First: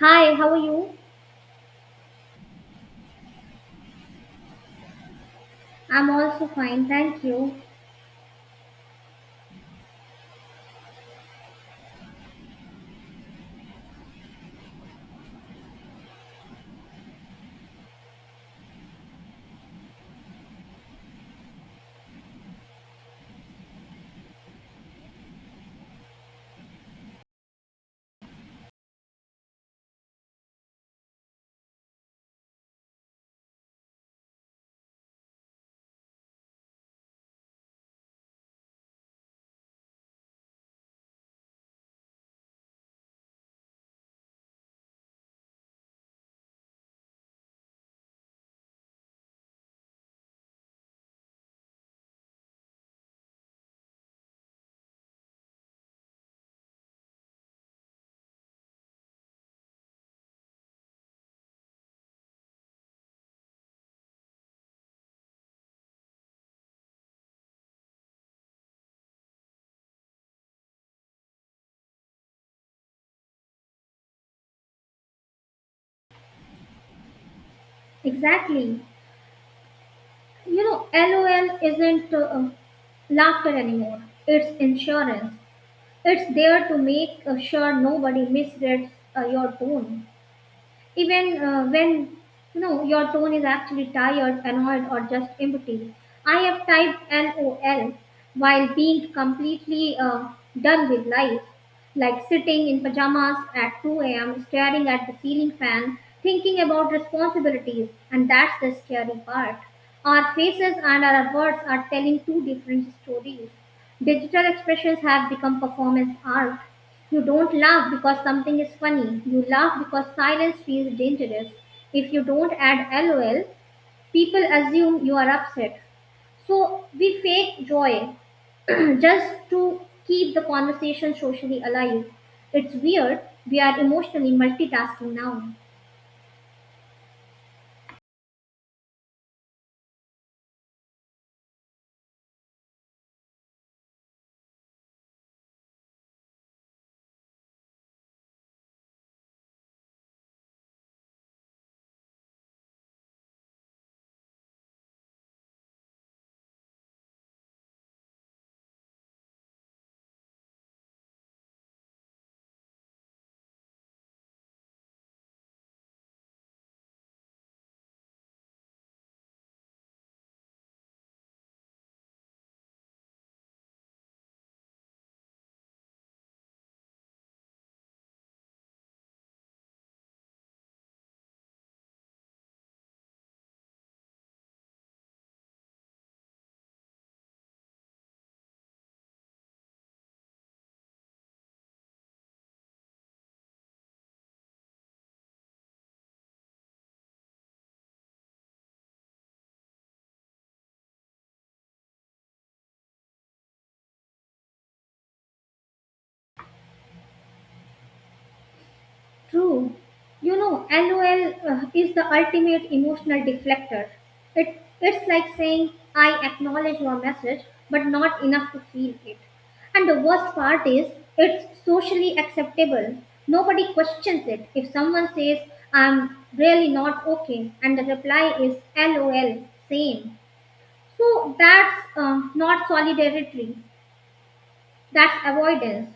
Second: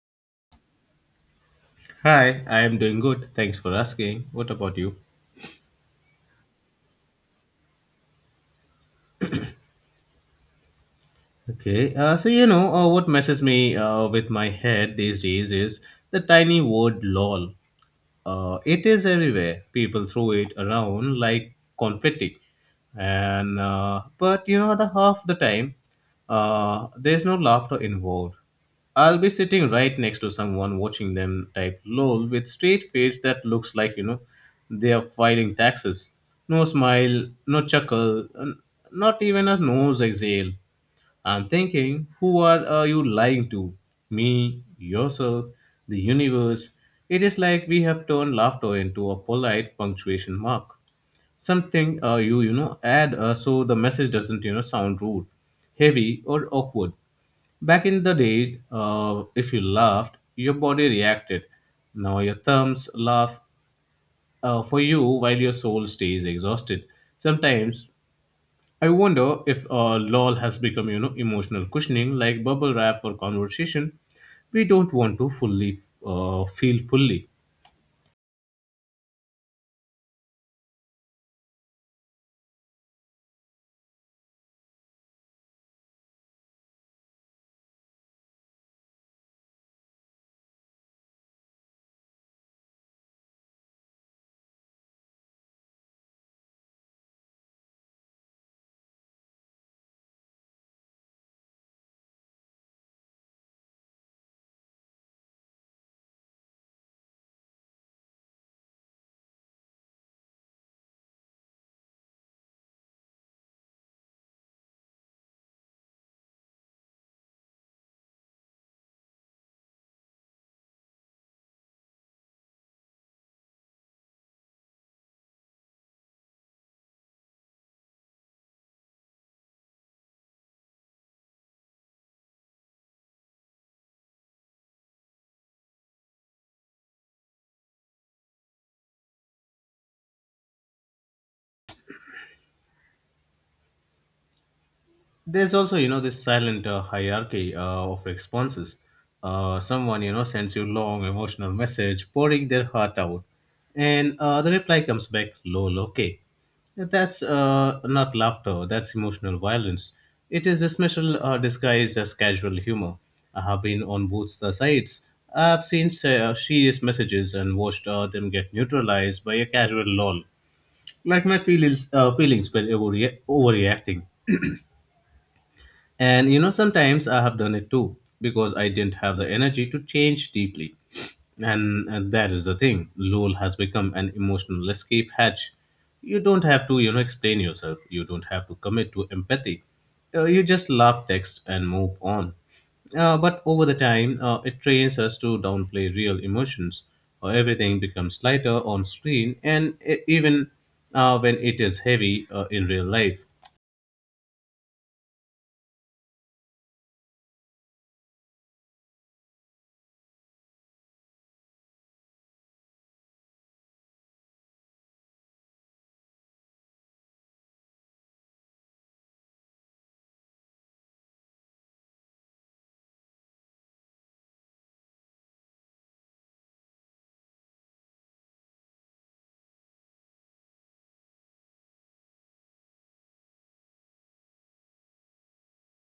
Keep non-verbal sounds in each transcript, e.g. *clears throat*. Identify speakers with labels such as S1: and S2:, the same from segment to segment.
S1: Hi, how are you?
S2: Hi, I am doing good. Thanks for asking. What about you?
S1: I'm also fine, thank you.
S2: Okay, what messes me with my head these days is the tiny word lol. It is everywhere. People throw it around like confetti, and but you know the half the time, there's no laughter involved. I'll be sitting right next to someone watching them type lol with straight face that looks like they are filing taxes. No smile, no chuckle, not even a nose exhale. I'm thinking, are you lying to? Me, yourself, the universe. It is like we have turned laughter into a polite punctuation mark. Something add so the message doesn't sound rude, heavy, or awkward. Back in the days, if you laughed, your body reacted. Now your thumbs laugh for you while your soul stays exhausted. Sometimes I wonder if LOL has become, emotional cushioning like bubble wrap for conversation we don't want to fully feel fully.
S1: Exactly. You know, LOL isn't laughter anymore, it's insurance. It's there to make sure nobody misreads your tone. Even when you know your tone is actually tired, annoyed, or just empty. I have typed LOL while being completely done with life, like sitting in pajamas at 2 a.m., staring at the ceiling fan, thinking about responsibilities, and that's the scary part. Our faces and our words are telling two different stories. Digital expressions have become performance art. You don't laugh because something is funny. You laugh because silence feels dangerous. If you don't add lol, people assume you are upset. So we fake joy *clears throat* just to keep the conversation socially alive. It's weird. We are emotionally multitasking now.
S2: There's also, this silent hierarchy of responses. Someone sends you long emotional message, pouring their heart out, and the reply comes back, "Lol, okay." That's not laughter. That's emotional violence. It is a special disguised as casual humor. I have been on both the sides. I've seen serious messages and watched them get neutralized by a casual lol, like my feelings were overreacting. And you know, sometimes I have done it too because I didn't have the energy to change deeply. And that is the thing. LOL has become an emotional escape hatch. You don't have to, explain yourself. You don't have to commit to empathy. You just laugh, text, and move on. But over the time, it trains us to downplay real emotions. Everything becomes lighter on screen, and even when it is heavy in real life.
S1: True. You know, LOL is the ultimate emotional deflector. It's like saying I acknowledge your message but not enough to feel it. And the worst part is it's socially acceptable. Nobody questions it. If someone says I'm really not okay and the reply is LOL same. So that's not solidarity. That's avoidance.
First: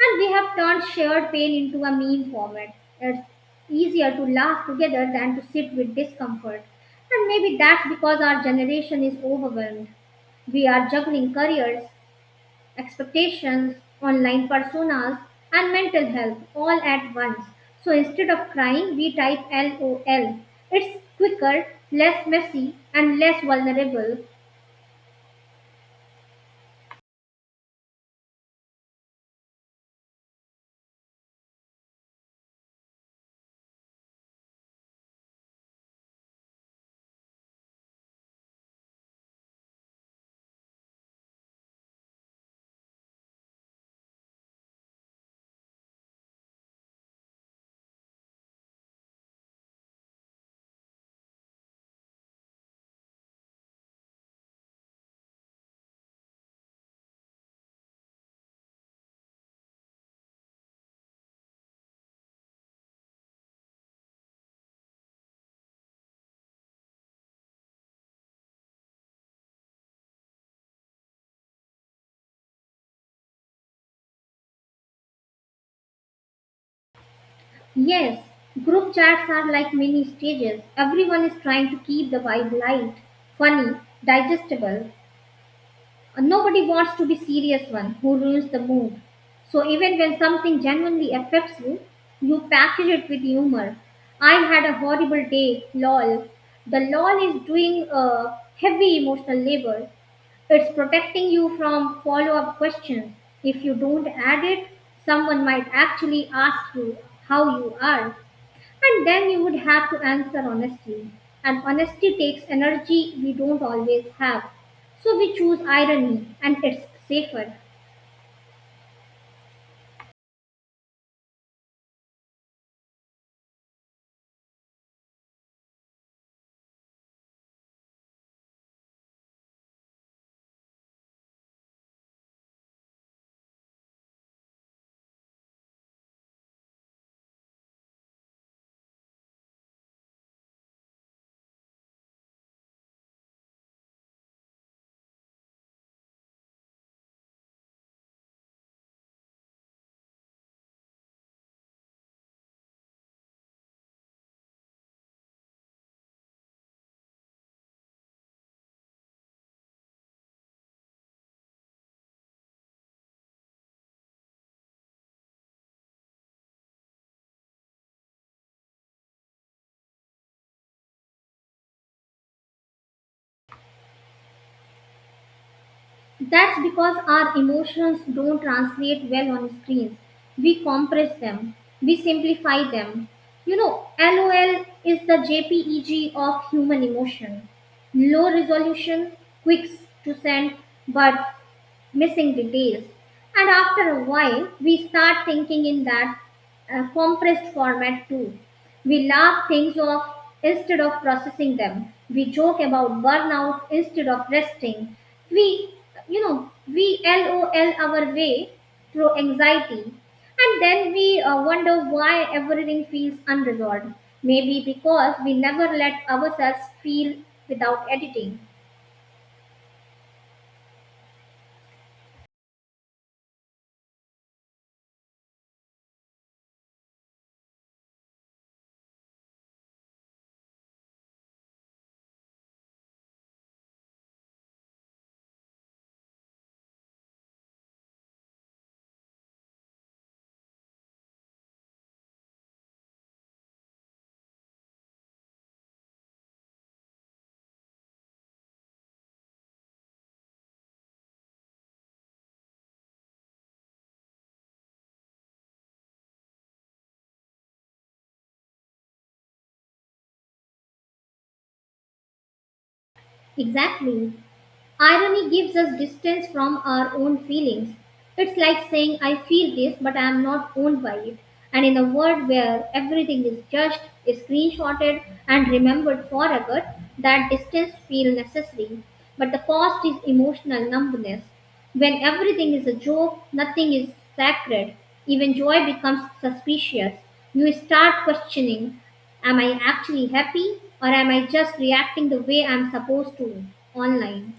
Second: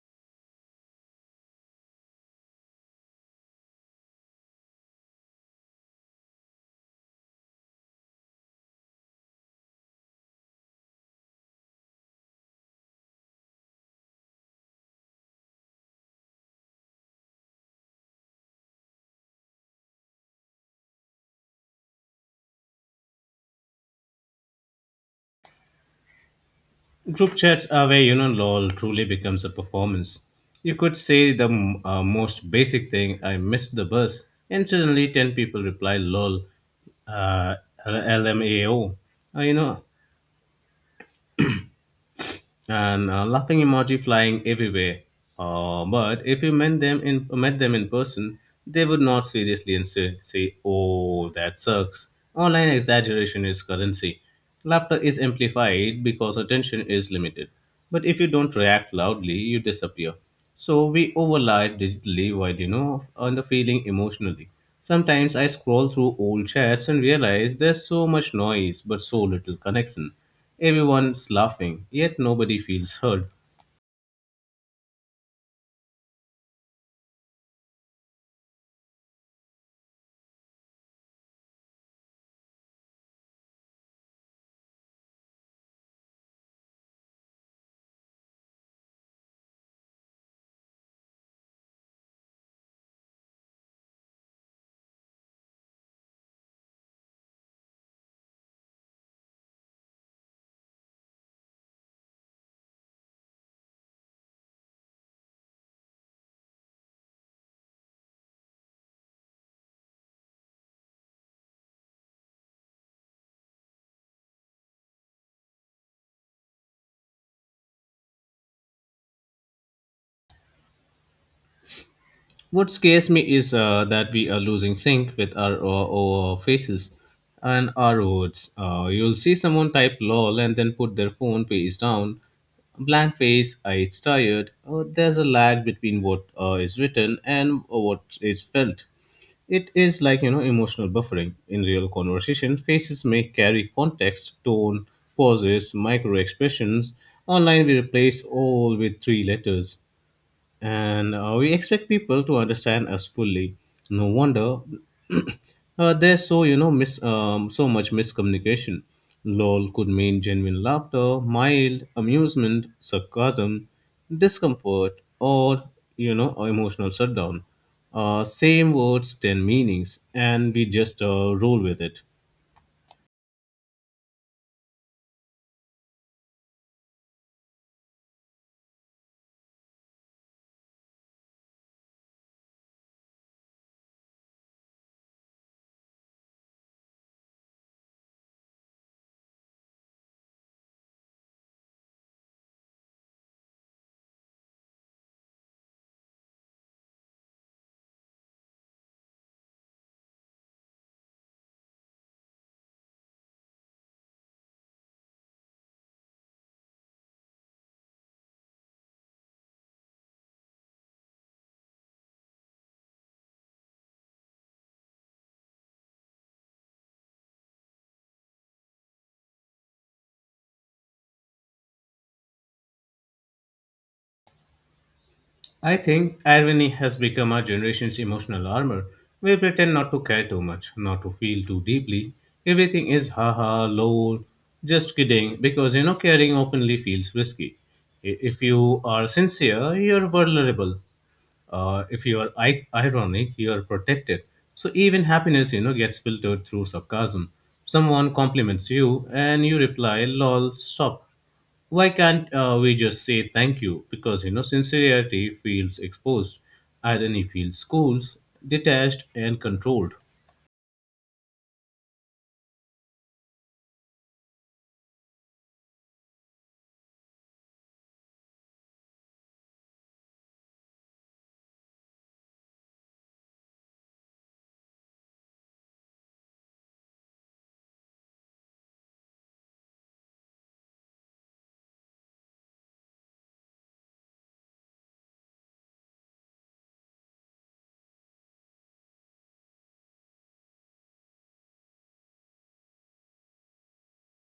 S1: And we have turned shared pain into a meme format. It's easier to laugh together than to sit with discomfort. And maybe that's because our generation is overwhelmed. We are juggling careers, expectations, online personas, and mental health all at once. So instead of crying, we type LOL. It's quicker, less messy, and less vulnerable.
S2: Group chats are where you know LOL truly becomes a performance. You could say the most basic thing, I missed the bus, and suddenly 10 people reply LOL, uh, LMAO. Uh, you know, and laughing emoji flying everywhere. But if you met them in person, they would not seriously insist, say, "Oh, that sucks." Online exaggeration is currency. Laughter is amplified because attention is limited. But if you don't react loudly, you disappear. So we overlap digitally while you know on the feeling emotionally. Sometimes I scroll through old chats and realize there's so much noise but so little connection. Everyone's laughing, yet nobody feels heard.
S1: Yes, group chats are like mini stages. Everyone is trying to keep the vibe light, funny, digestible. And nobody wants to be serious one who ruins the mood. So even when something genuinely affects you, you package it with humor. I had a horrible day, lol. The lol is doing a heavy emotional labor. It's protecting you from follow-up questions. If you don't add it, someone might actually ask you how you are. And then you would have to answer honestly. And honesty takes energy we don't always have. So we choose irony and it's safer.
S2: What scares me is that we are losing sync with our faces and our words. You'll see someone type lol and then put their phone face down, blank face, I it's tired. There's a lag between what is written and what is felt. It is like you know emotional buffering in real conversation. Faces may carry context, tone, pauses, micro expressions. Online, we replace all with three letters and we expect people to understand us fully. No wonder *clears throat* there's so you know so much miscommunication. Lol could mean genuine laughter, mild amusement, sarcasm, discomfort, or you know emotional shutdown. Same words, ten meanings, and we just roll with it.
S1: That's because our emotions don't translate well on screens. We compress them, we simplify them. You know, LOL is the JPEG of human emotion. Low resolution, quick to send, but missing details. And after a while, we start thinking in that compressed format too. We laugh things off instead of processing them. We joke about burnout instead of resting. We, you know, we LOL our way through anxiety. And then we wonder why everything feels unresolved. Maybe because we never let ourselves feel without editing.
S2: I think irony has become our generation's emotional armor. We pretend not to care too much, not to feel too deeply. Everything is haha, lol, just kidding, because you know caring openly feels risky. If you are sincere, you're vulnerable. If you are ironic, you are protected. So even happiness, gets filtered through sarcasm. Someone compliments you, and you reply, "lol, stop." Why can't we just say thank you because you know sincerity feels exposed, irony feels schools, detached and controlled.
S1: Exactly. Irony gives us distance from our own feelings. It's like saying, I feel this, but I am not owned by it. And in a world where everything is judged, is screenshotted, and remembered forever, that distance feels necessary. But the cost is emotional numbness. When everything is a joke, nothing is sacred. Even joy becomes suspicious. You start questioning, am I actually happy, or am I just reacting the way I'm supposed to online?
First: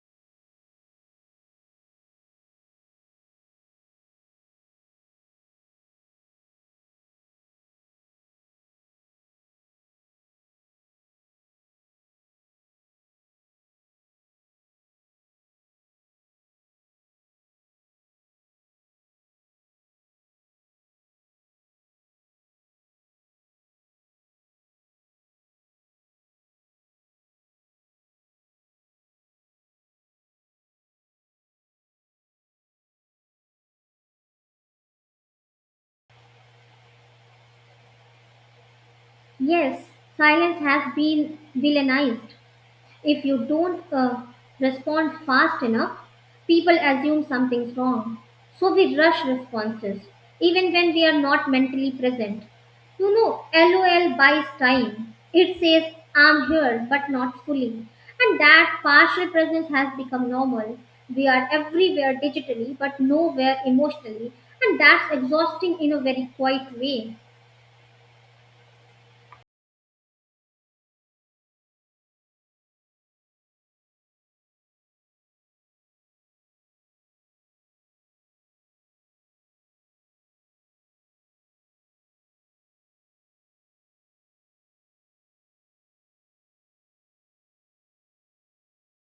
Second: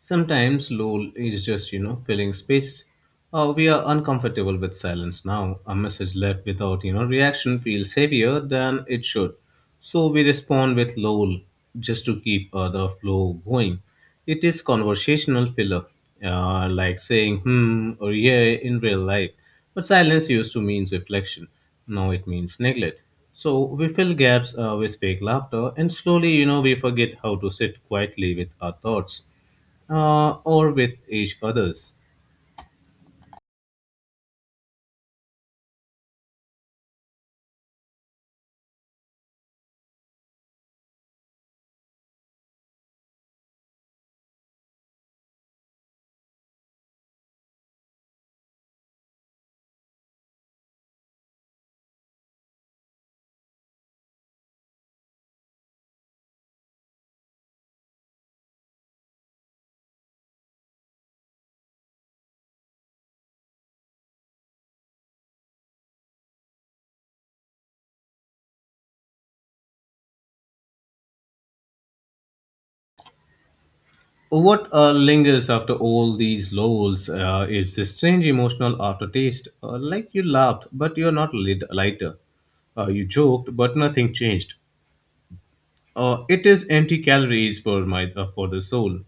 S2: Sometimes lull is just, filling space. We are uncomfortable with silence now. A message left without, reaction feels heavier than it should. So we respond with lull just to keep the flow going. It is conversational filler, like saying hmm or yeah in real life. But silence used to means reflection. Now it means neglect. So we fill gaps with fake laughter and slowly, we forget how to sit quietly with our thoughts or with each others.
S1: Yes, silence has been villainized. If you don't respond fast enough, people assume something's wrong. So we rush responses, even when we are not mentally present. You know, LOL buys time. It says, I'm here, but not fully. And that partial presence has become normal. We are everywhere digitally, but nowhere emotionally. And that's exhausting in a very quiet way.
S2: What lingers after all these lulls is this strange emotional aftertaste, like you laughed but you're not lighter. You joked but nothing changed. It is empty calories for my for the soul.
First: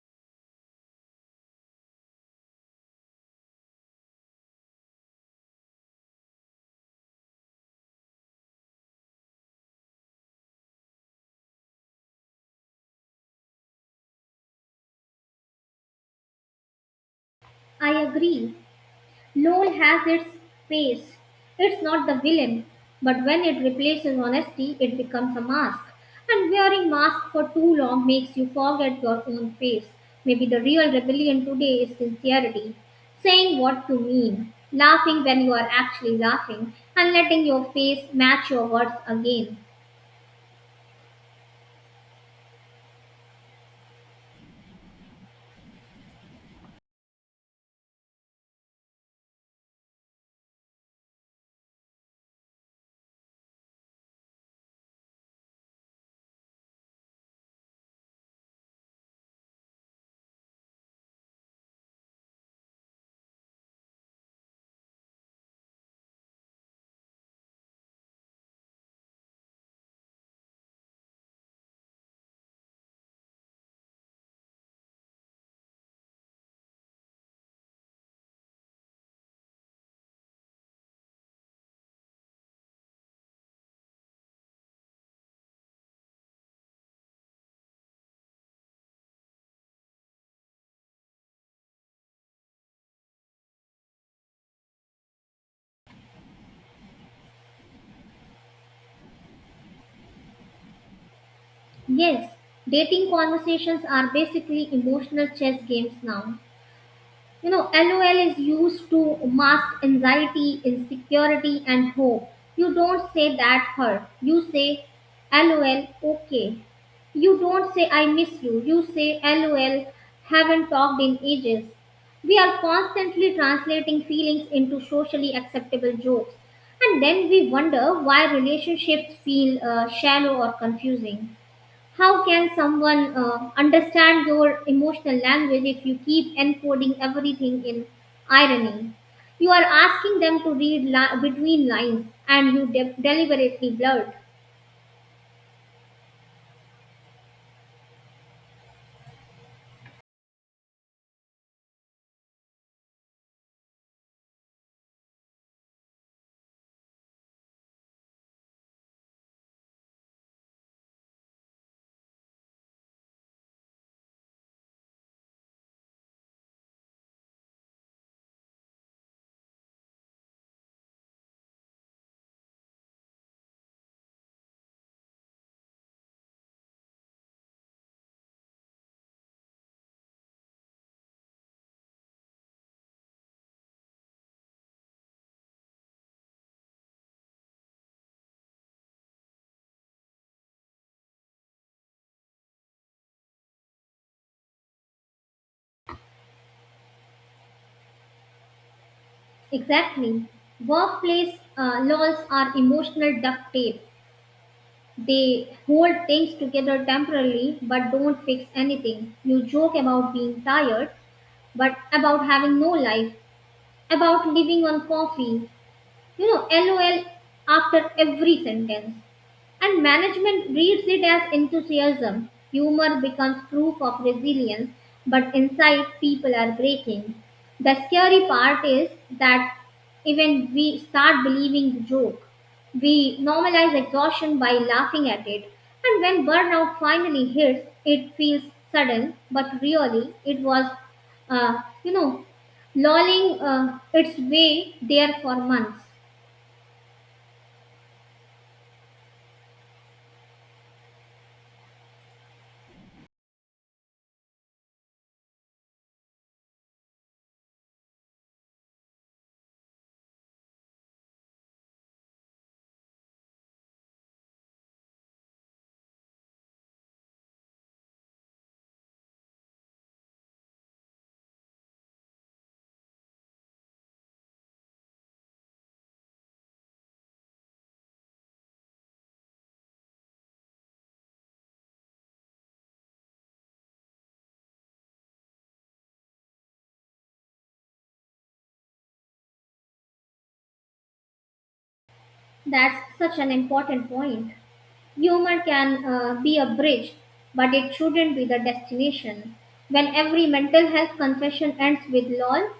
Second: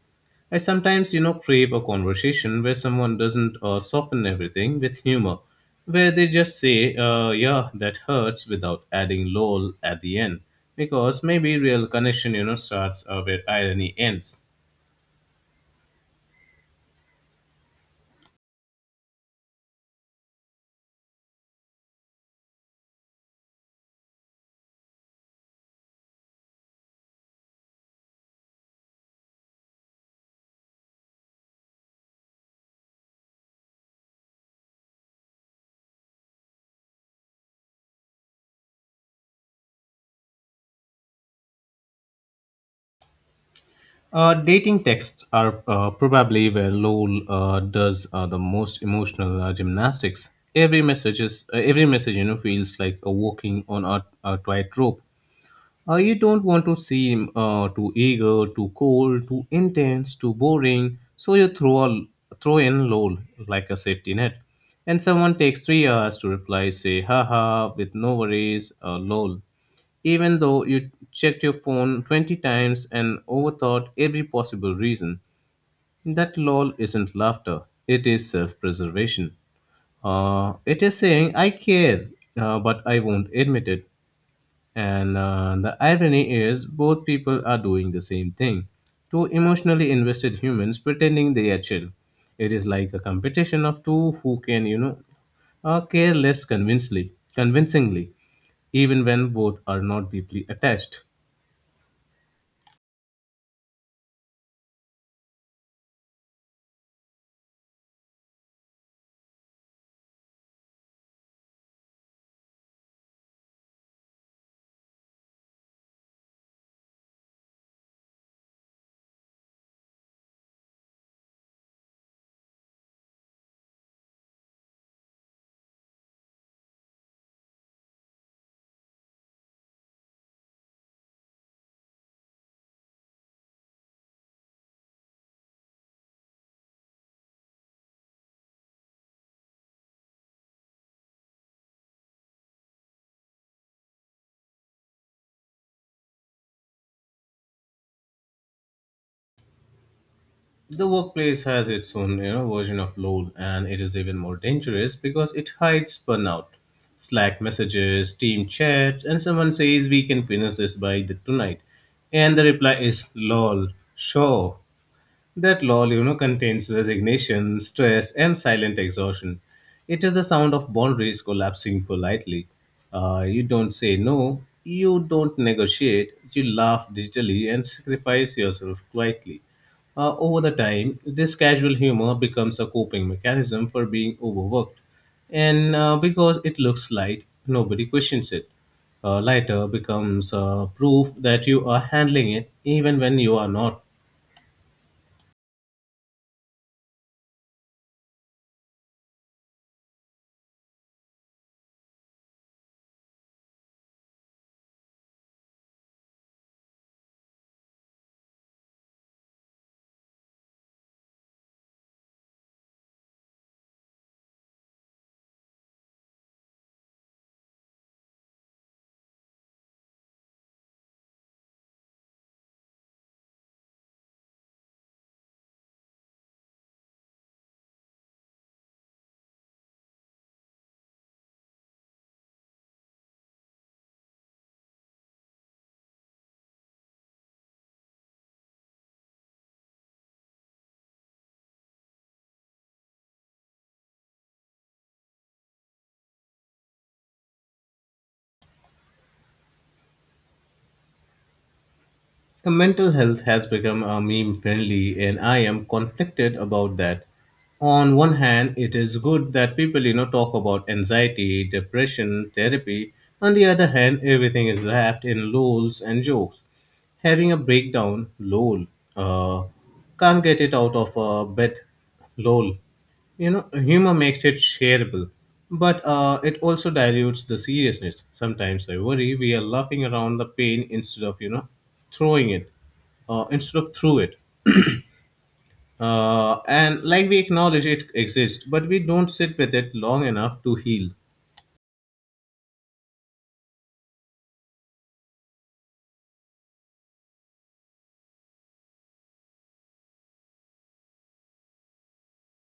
S2: I sometimes, crave a conversation where someone doesn't soften everything with humor, where they just say, "Yeah, that hurts," without adding "lol" at the end, because maybe real connection, starts where irony ends.
S1: I agree. LOL has its face. It's not the villain, but when it replaces honesty, it becomes a mask. And wearing masks for too long makes you forget your own face. Maybe the real rebellion today is sincerity, saying what you mean, laughing when you are actually laughing, and letting your face match your words again.
S2: Dating texts are probably where LOL does the most emotional gymnastics. Every message you know feels like a walking on a tightrope. You don't want to seem too eager, too cold, too intense, too boring. So you throw in lol like a safety net, and someone takes 3 hours to reply. Say haha with no worries, lol. Even though you checked your phone 20 times and overthought every possible reason, that lol isn't laughter. It is self-preservation. It is saying I care, but I won't admit it. And the irony is, both people are doing the same thing. Two emotionally invested humans pretending they are chill. It is like a competition of two who can, care less convincingly, even when both are not deeply attached.
S1: Yes, dating conversations are basically emotional chess games now. You know, LOL is used to mask anxiety, insecurity, and hope. You don't say that hurt. You say LOL, okay. You don't say I miss you. You say LOL, haven't talked in ages. We are constantly translating feelings into socially acceptable jokes. And then we wonder why relationships feel shallow or confusing. How can someone understand your emotional language if you keep encoding everything in irony? You are asking them to read between lines and you deliberately blurt.
S2: The workplace has its own you know, version of load, and it is even more dangerous because it hides burnout. Slack messages, team chats, and someone says we can finish this by the tonight. And the reply is lol, sure. That lull, contains resignation, stress, and silent exhaustion. It is the sound of boundaries collapsing politely. You don't say no, you don't negotiate, you laugh digitally and sacrifice yourself quietly. Over the time, this casual humor becomes a coping mechanism for being overworked. And because it looks light, nobody questions it. Lighter becomes proof that you are handling it even when you are not.
S1: Exactly. Workplace laws are emotional duct tape. They hold things together temporarily but don't fix anything. You joke about being tired, but about having no life, about living on coffee, you know lol after every sentence, and management reads it as enthusiasm. Humor becomes proof of resilience, but inside people are breaking. The scary part is that even we start believing the joke. We normalize exhaustion by laughing at it, and when burnout finally hits it feels sudden, but really it was, you know, lolling its way there for months.
S2: Mental health has become a meme friendly, and I am conflicted about that. On one hand, it is good that people, talk about anxiety, depression, therapy. On the other hand, everything is wrapped in lols and jokes. Having a breakdown, lol. Uh, can't get it out of a bed, lol. You know, humor makes it shareable, but it also dilutes the seriousness. Sometimes I worry we are laughing around the pain instead of, throwing it, instead of through it. And like we acknowledge it exists, but we don't sit with it long enough to heal.
S1: That's such an important point. Humor can be a bridge, but it shouldn't be the destination. When every mental health confession ends with lol,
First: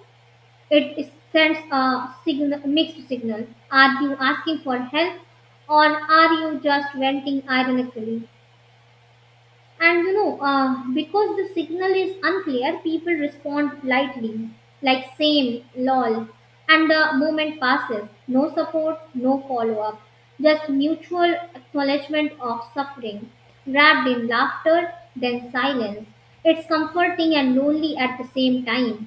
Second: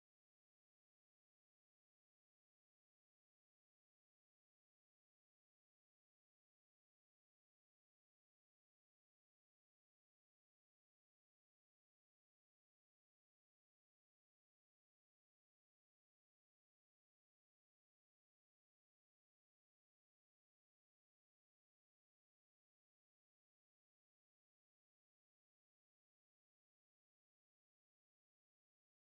S1: it sends a signal, mixed signal. Are you asking for help or are you just venting ironically? And you know, because the signal is unclear, people respond lightly, like same, lol. And the moment passes. No support, no follow up. Just mutual acknowledgement of suffering, wrapped in laughter, then silence. It's comforting and lonely at the same time.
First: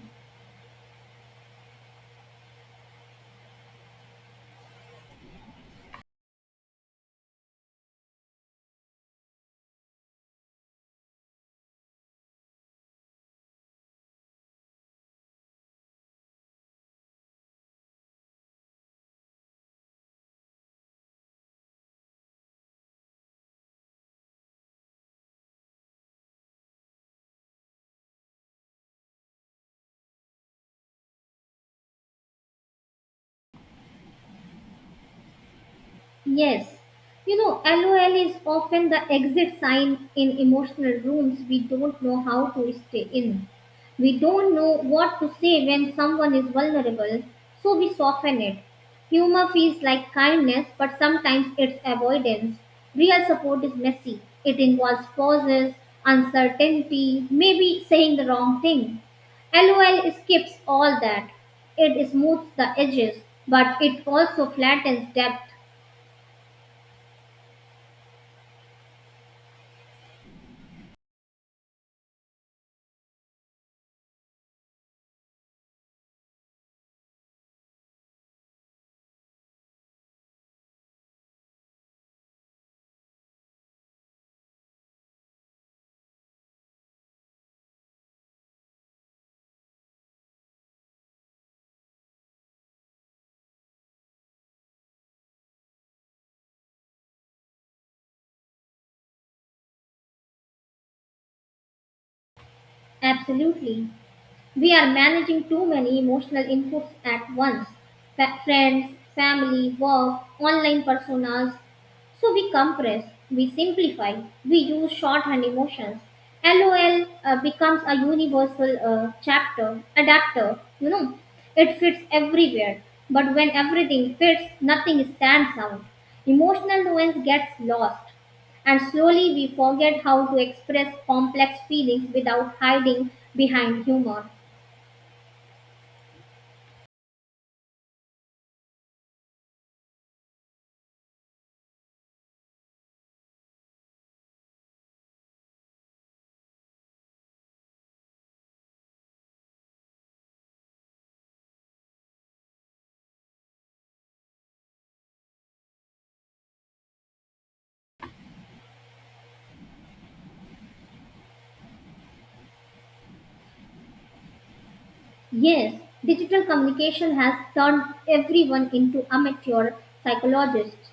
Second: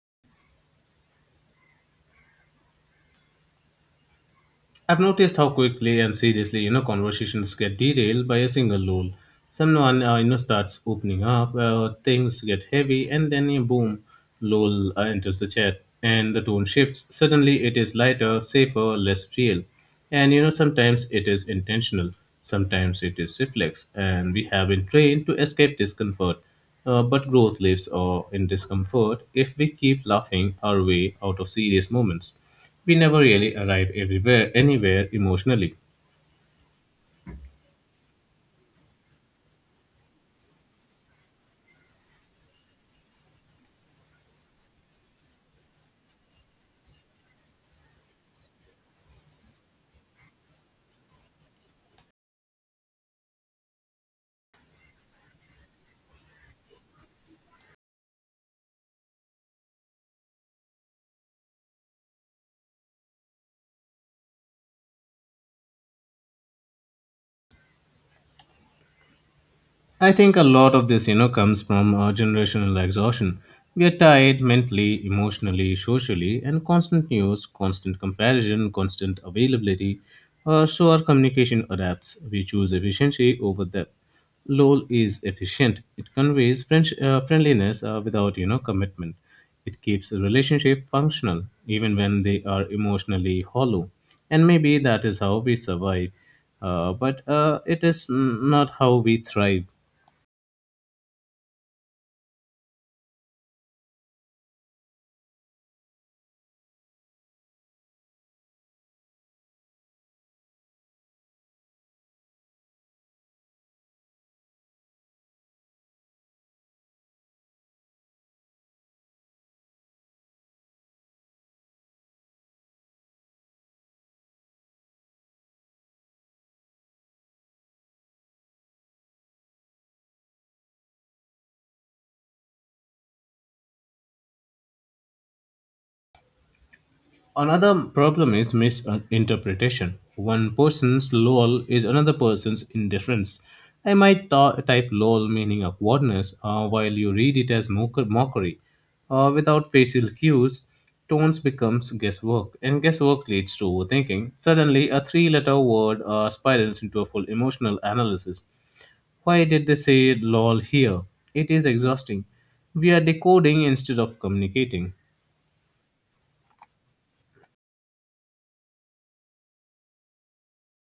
S2: I've noticed how quickly and seriously you know conversations get derailed by a single lol. Someone starts opening up, things get heavy, and then you boom, lol enters the chat, and the tone shifts. Suddenly, it is lighter, safer, less real, and you know sometimes it is intentional, sometimes it is reflex, and we have been trained to escape discomfort. But growth lives in discomfort if we keep laughing our way out of serious moments. We never really arrive everywhere anywhere emotionally.
S1: Yes, you know, LOL is often the exit sign in emotional rooms we don't know how to stay in. We don't know what to say when someone is vulnerable, so we soften it. Humor feels like kindness, but sometimes it's avoidance. Real support is messy, it involves pauses, uncertainty, maybe saying the wrong thing. LOL skips all that. It smooths the edges, but it also flattens depth.
S2: I think a lot of this, comes from generational exhaustion. We are tired mentally, emotionally, socially, and constant news, constant comparison, constant availability. So our communication adapts. We choose efficiency over depth. LOL is efficient. It conveys friendliness without, commitment. It keeps a relationship functional, even when they are emotionally hollow. And maybe that is how we survive. But it is not how we thrive.
S1: Absolutely, we are managing too many emotional inputs at once. Friends, family, work, online personas. So we compress, we simplify, we use shorthand emotions. LOL becomes a universal chapter, adapter, you know, it fits everywhere. But when everything fits, nothing stands out. Emotional nuance gets lost, and slowly we forget how to express complex feelings without hiding behind humor.
S2: Another problem is misinterpretation. One person's lol is another person's indifference. I might type lol meaning awkwardness while you read it as mockery. Without facial cues, tones becomes guesswork, and guesswork leads to overthinking. Suddenly, a three-letter word spirals into a full emotional analysis. Why did they say lol here? It is exhausting. We are decoding instead of communicating.
S1: Yes, digital communication has turned everyone into amateur psychologists.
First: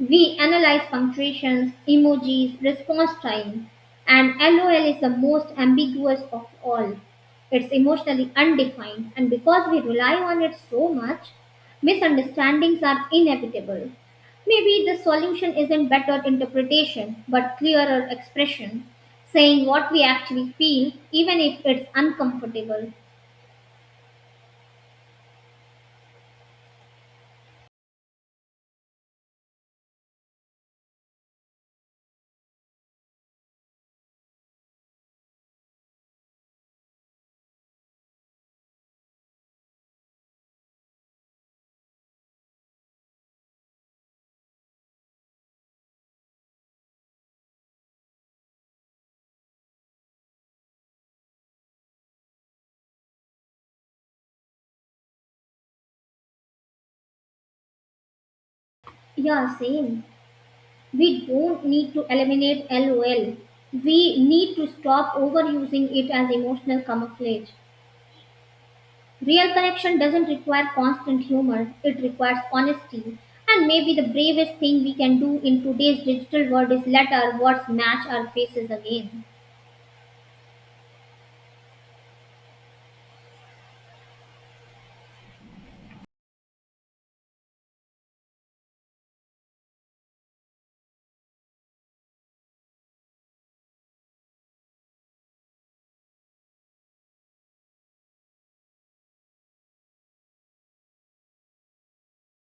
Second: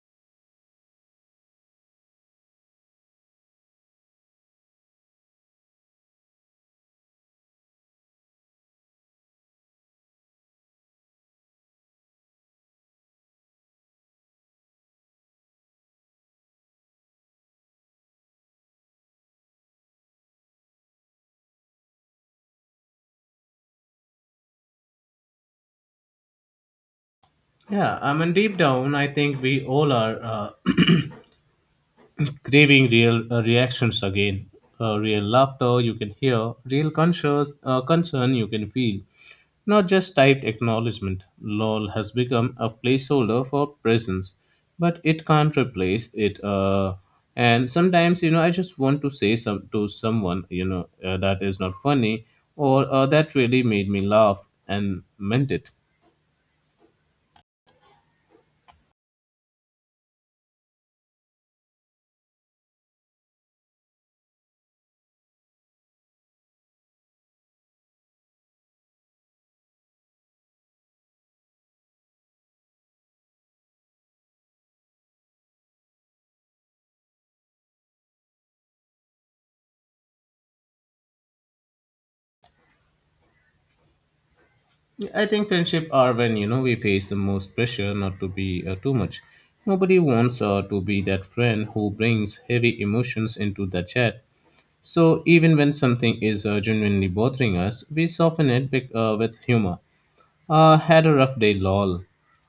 S1: We analyze punctuations, emojis, response time, and LOL is the most ambiguous of all. It's emotionally undefined, and because we rely on it so much, misunderstandings are inevitable. Maybe the solution isn't better interpretation, but clearer expression, saying what we actually feel, even if it's uncomfortable.
S2: Yeah, I mean, deep down, I think we all are uh, *clears throat* craving real reactions again. Real laughter you can hear, real concern you can feel. Not just typed acknowledgement. LOL has become a placeholder for presence, but it can't replace it. And sometimes, I just want to say someone, that is not funny or that really made me laugh and meant it.
S1: Yeah, same. We don't need to eliminate LOL. We need to stop overusing it as emotional camouflage. Real connection doesn't require constant humor, it requires honesty. And maybe the bravest thing we can do in today's digital world is let our words match our faces again.
S2: I think friendship are when you know we face the most pressure not to be too much. Nobody wants to be that friend who brings heavy emotions into the chat. So even when something is genuinely bothering us, we soften it with humor. Had a rough day, lol.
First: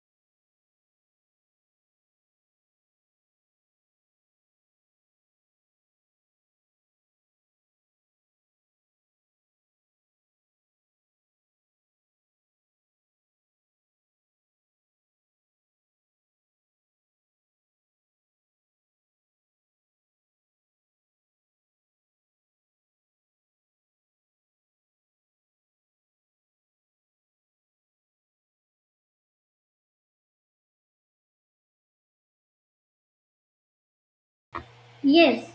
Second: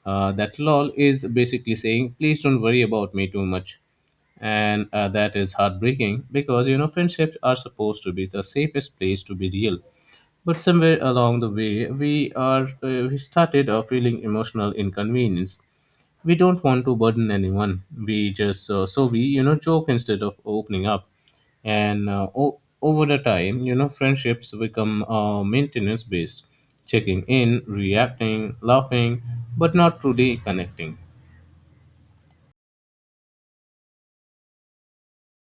S2: That lol is basically saying, please don't worry about me too much. And that is heartbreaking because you know friendships are supposed to be the safest place to be real. But somewhere along the way, we started feeling emotional inconvenience. We don't want to burden anyone. We just so we you know joke instead of opening up, and over the time, you know, friendships become maintenance based, checking in, reacting, laughing, but not truly connecting.
S1: Yes,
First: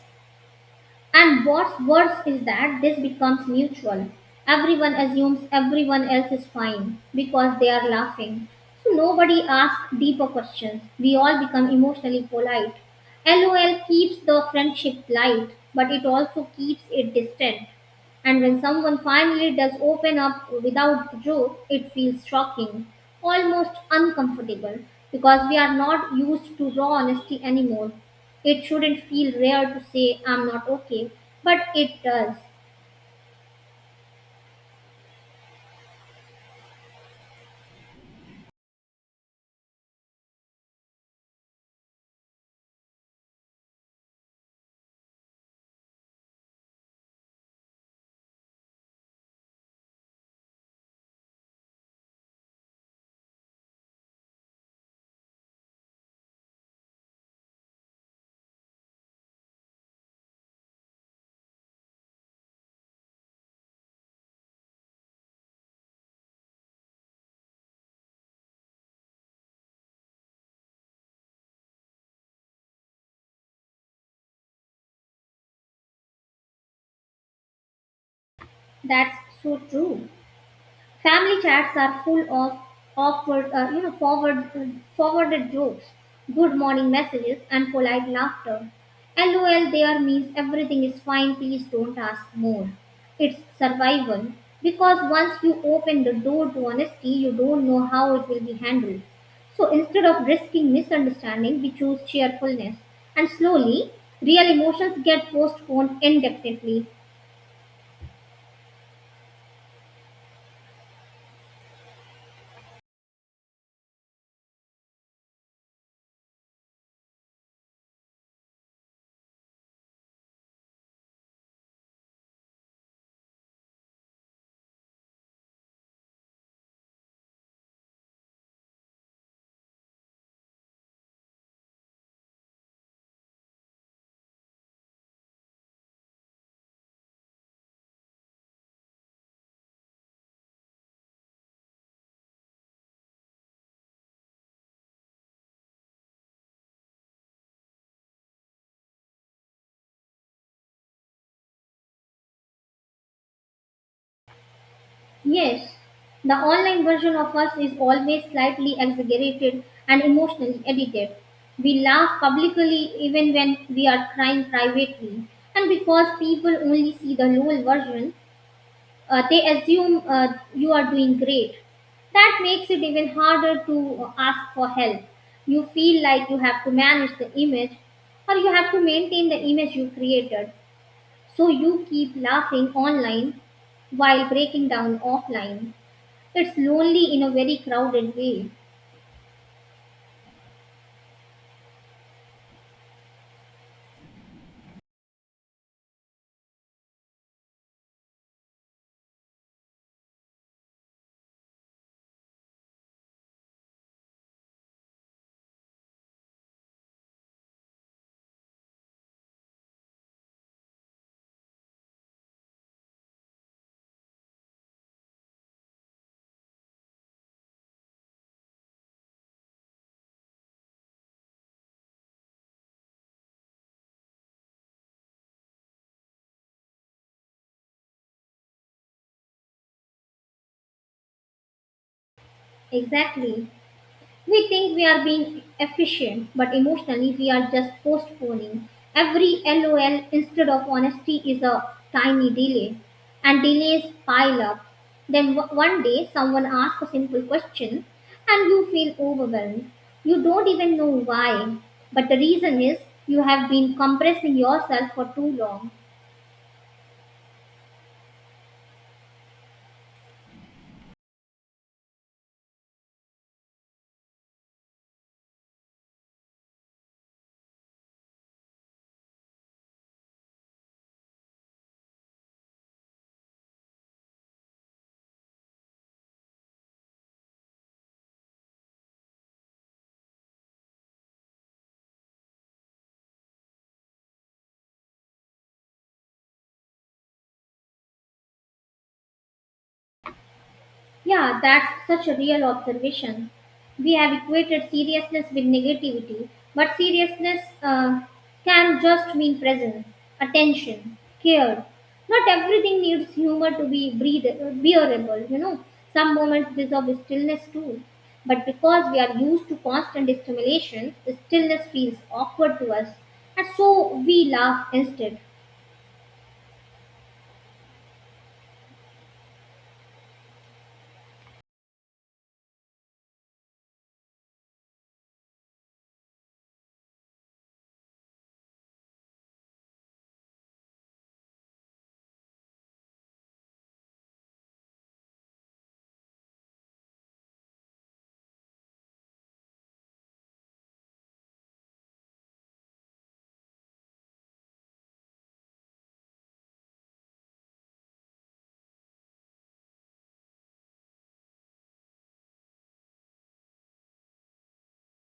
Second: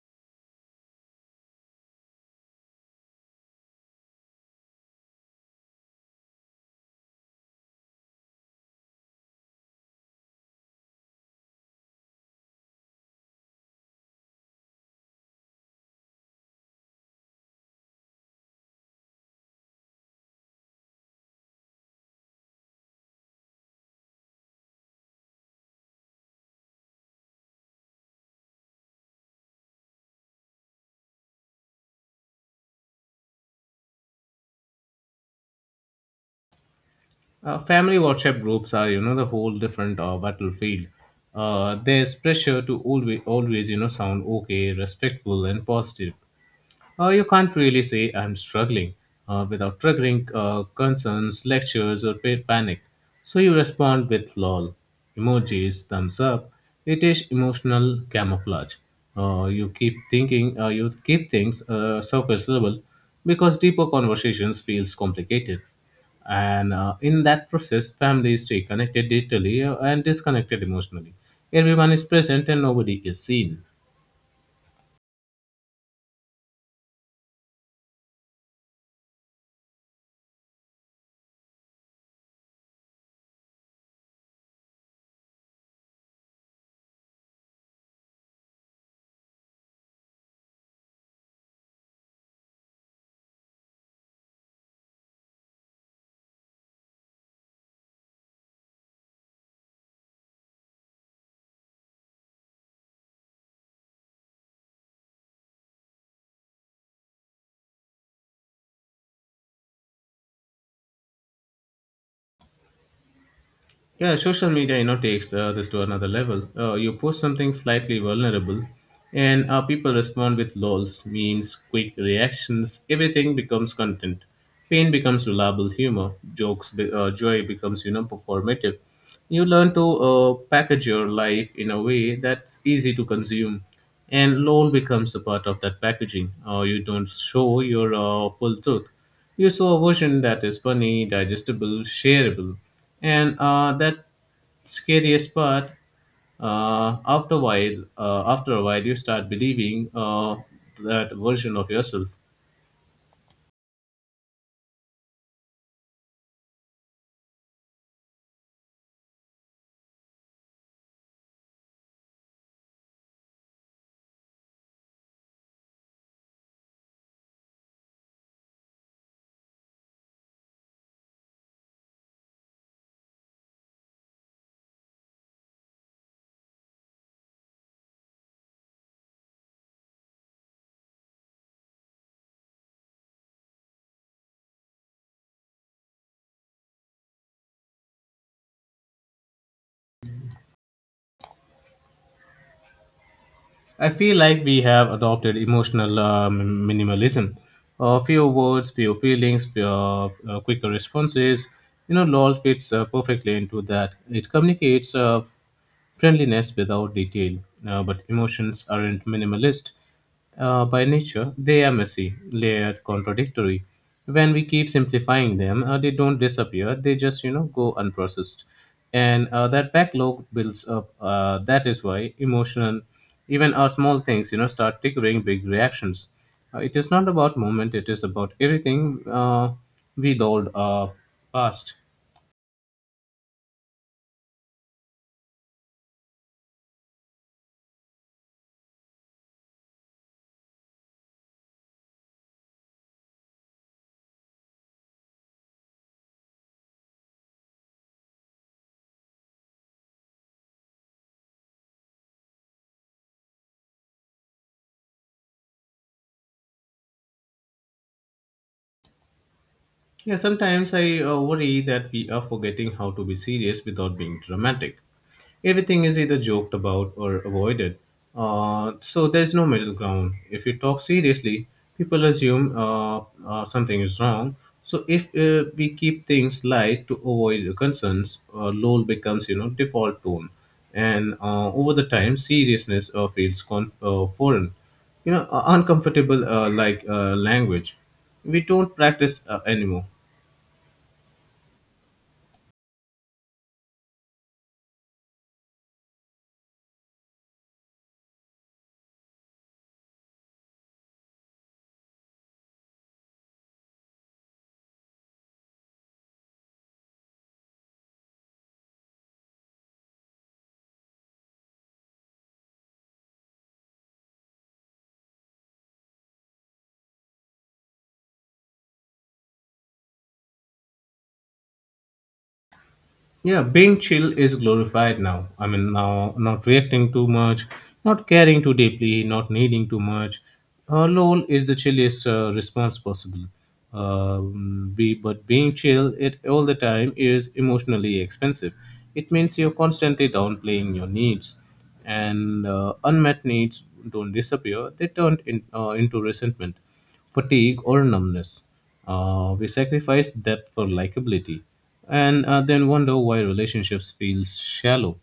S1: and what's worse is that this becomes mutual. Everyone assumes everyone else is fine because they are laughing. So nobody asks deeper questions. We all become emotionally polite. LOL keeps the friendship light, but it also keeps it distant. And when someone finally does open up without the joke, it feels shocking, almost uncomfortable, because we are not used to raw honesty anymore. It shouldn't feel rare to say I'm not okay, but it does.
S2: Family WhatsApp groups are, you know, the whole different battlefield. There's pressure to always, always, you know, sound okay, respectful, and positive. You can't really say I'm struggling without triggering concerns, lectures, or panic. So you respond with lol, emojis, thumbs up. It is emotional camouflage. You keep thinking, you keep things surface level because deeper conversations feels complicated. And in that process, families stay connected digitally and disconnected emotionally. Everyone is present and nobody is seen.
S1: That's so true. Family chats are full of awkward, you know, forwarded jokes, good morning messages, and polite laughter. LOL there means everything is fine, please don't ask more. It's survival, because once you open the door to honesty, you don't know how it will be handled. So instead of risking misunderstanding, we choose cheerfulness. And slowly, real emotions get postponed indefinitely.
S2: Yeah, social media, you know, takes this to another level. You post something slightly vulnerable, and people respond with lols, memes, quick reactions. Everything becomes content. Pain becomes reliable humor. Jokes, joy becomes, you know, performative. You learn to package your life in a way that's easy to consume, and lol becomes a part of that packaging. You don't show your full truth. You saw a version that is funny, digestible, shareable, and that scariest part. After a while, you start believing that version of yourself.
S1: Yes, the online version of us is always slightly exaggerated and emotionally edited. We laugh publicly even when we are crying privately. And because people only see the low version, they assume you are doing great. That makes it even harder to ask for help. You feel like you have to manage the image, or you have to maintain the image you created. So you keep laughing online while breaking down offline. It's lonely in a very crowded way.
S2: I feel like we have adopted emotional minimalism. Fewer words, few feelings, few quicker responses. You know, LOL fits perfectly into that. It communicates friendliness without detail, but emotions aren't minimalist. By nature, they are messy, layered, contradictory. When we keep simplifying them, they don't disappear. They just, you know, go unprocessed, and that backlog builds up. That is why emotional, even our small things, you know, start triggering big reactions. It is not about moment. It is about everything we dolled past.
S1: Exactly. We think we are being efficient, but emotionally we are just postponing. Every LOL instead of honesty is a tiny delay, and delays pile up. Then one day someone asks a simple question and you feel overwhelmed. You don't even know why, but the reason is you have been compressing yourself for too long.
S2: Yeah, sometimes I worry that we are forgetting how to be serious without being dramatic. Everything is either joked about or avoided, so there's no middle ground. If you talk seriously, people assume something is wrong. So if we keep things light to avoid the concerns, lol becomes you know default tone, and over the time, seriousness feels foreign, you know, uncomfortable like language. We don't practice anymore.
S1: Yeah, that's such a real observation. We have equated seriousness with negativity, but seriousness can just mean presence, attention, care. Not everything needs humor to be bearable, you know. Some moments deserve stillness too. But because we are used to constant stimulation, stillness feels awkward to us, and so we laugh instead.
S2: Yeah, being chill is glorified now. I mean, now not reacting too much, not caring too deeply, not needing too much. LOL is the chilliest response possible. But being chill it all the time is emotionally expensive. It means you're constantly downplaying your needs, and unmet needs don't disappear; they turn into resentment fatigue, or numbness. We sacrifice depth for likability and then wonder why relationships feel shallow.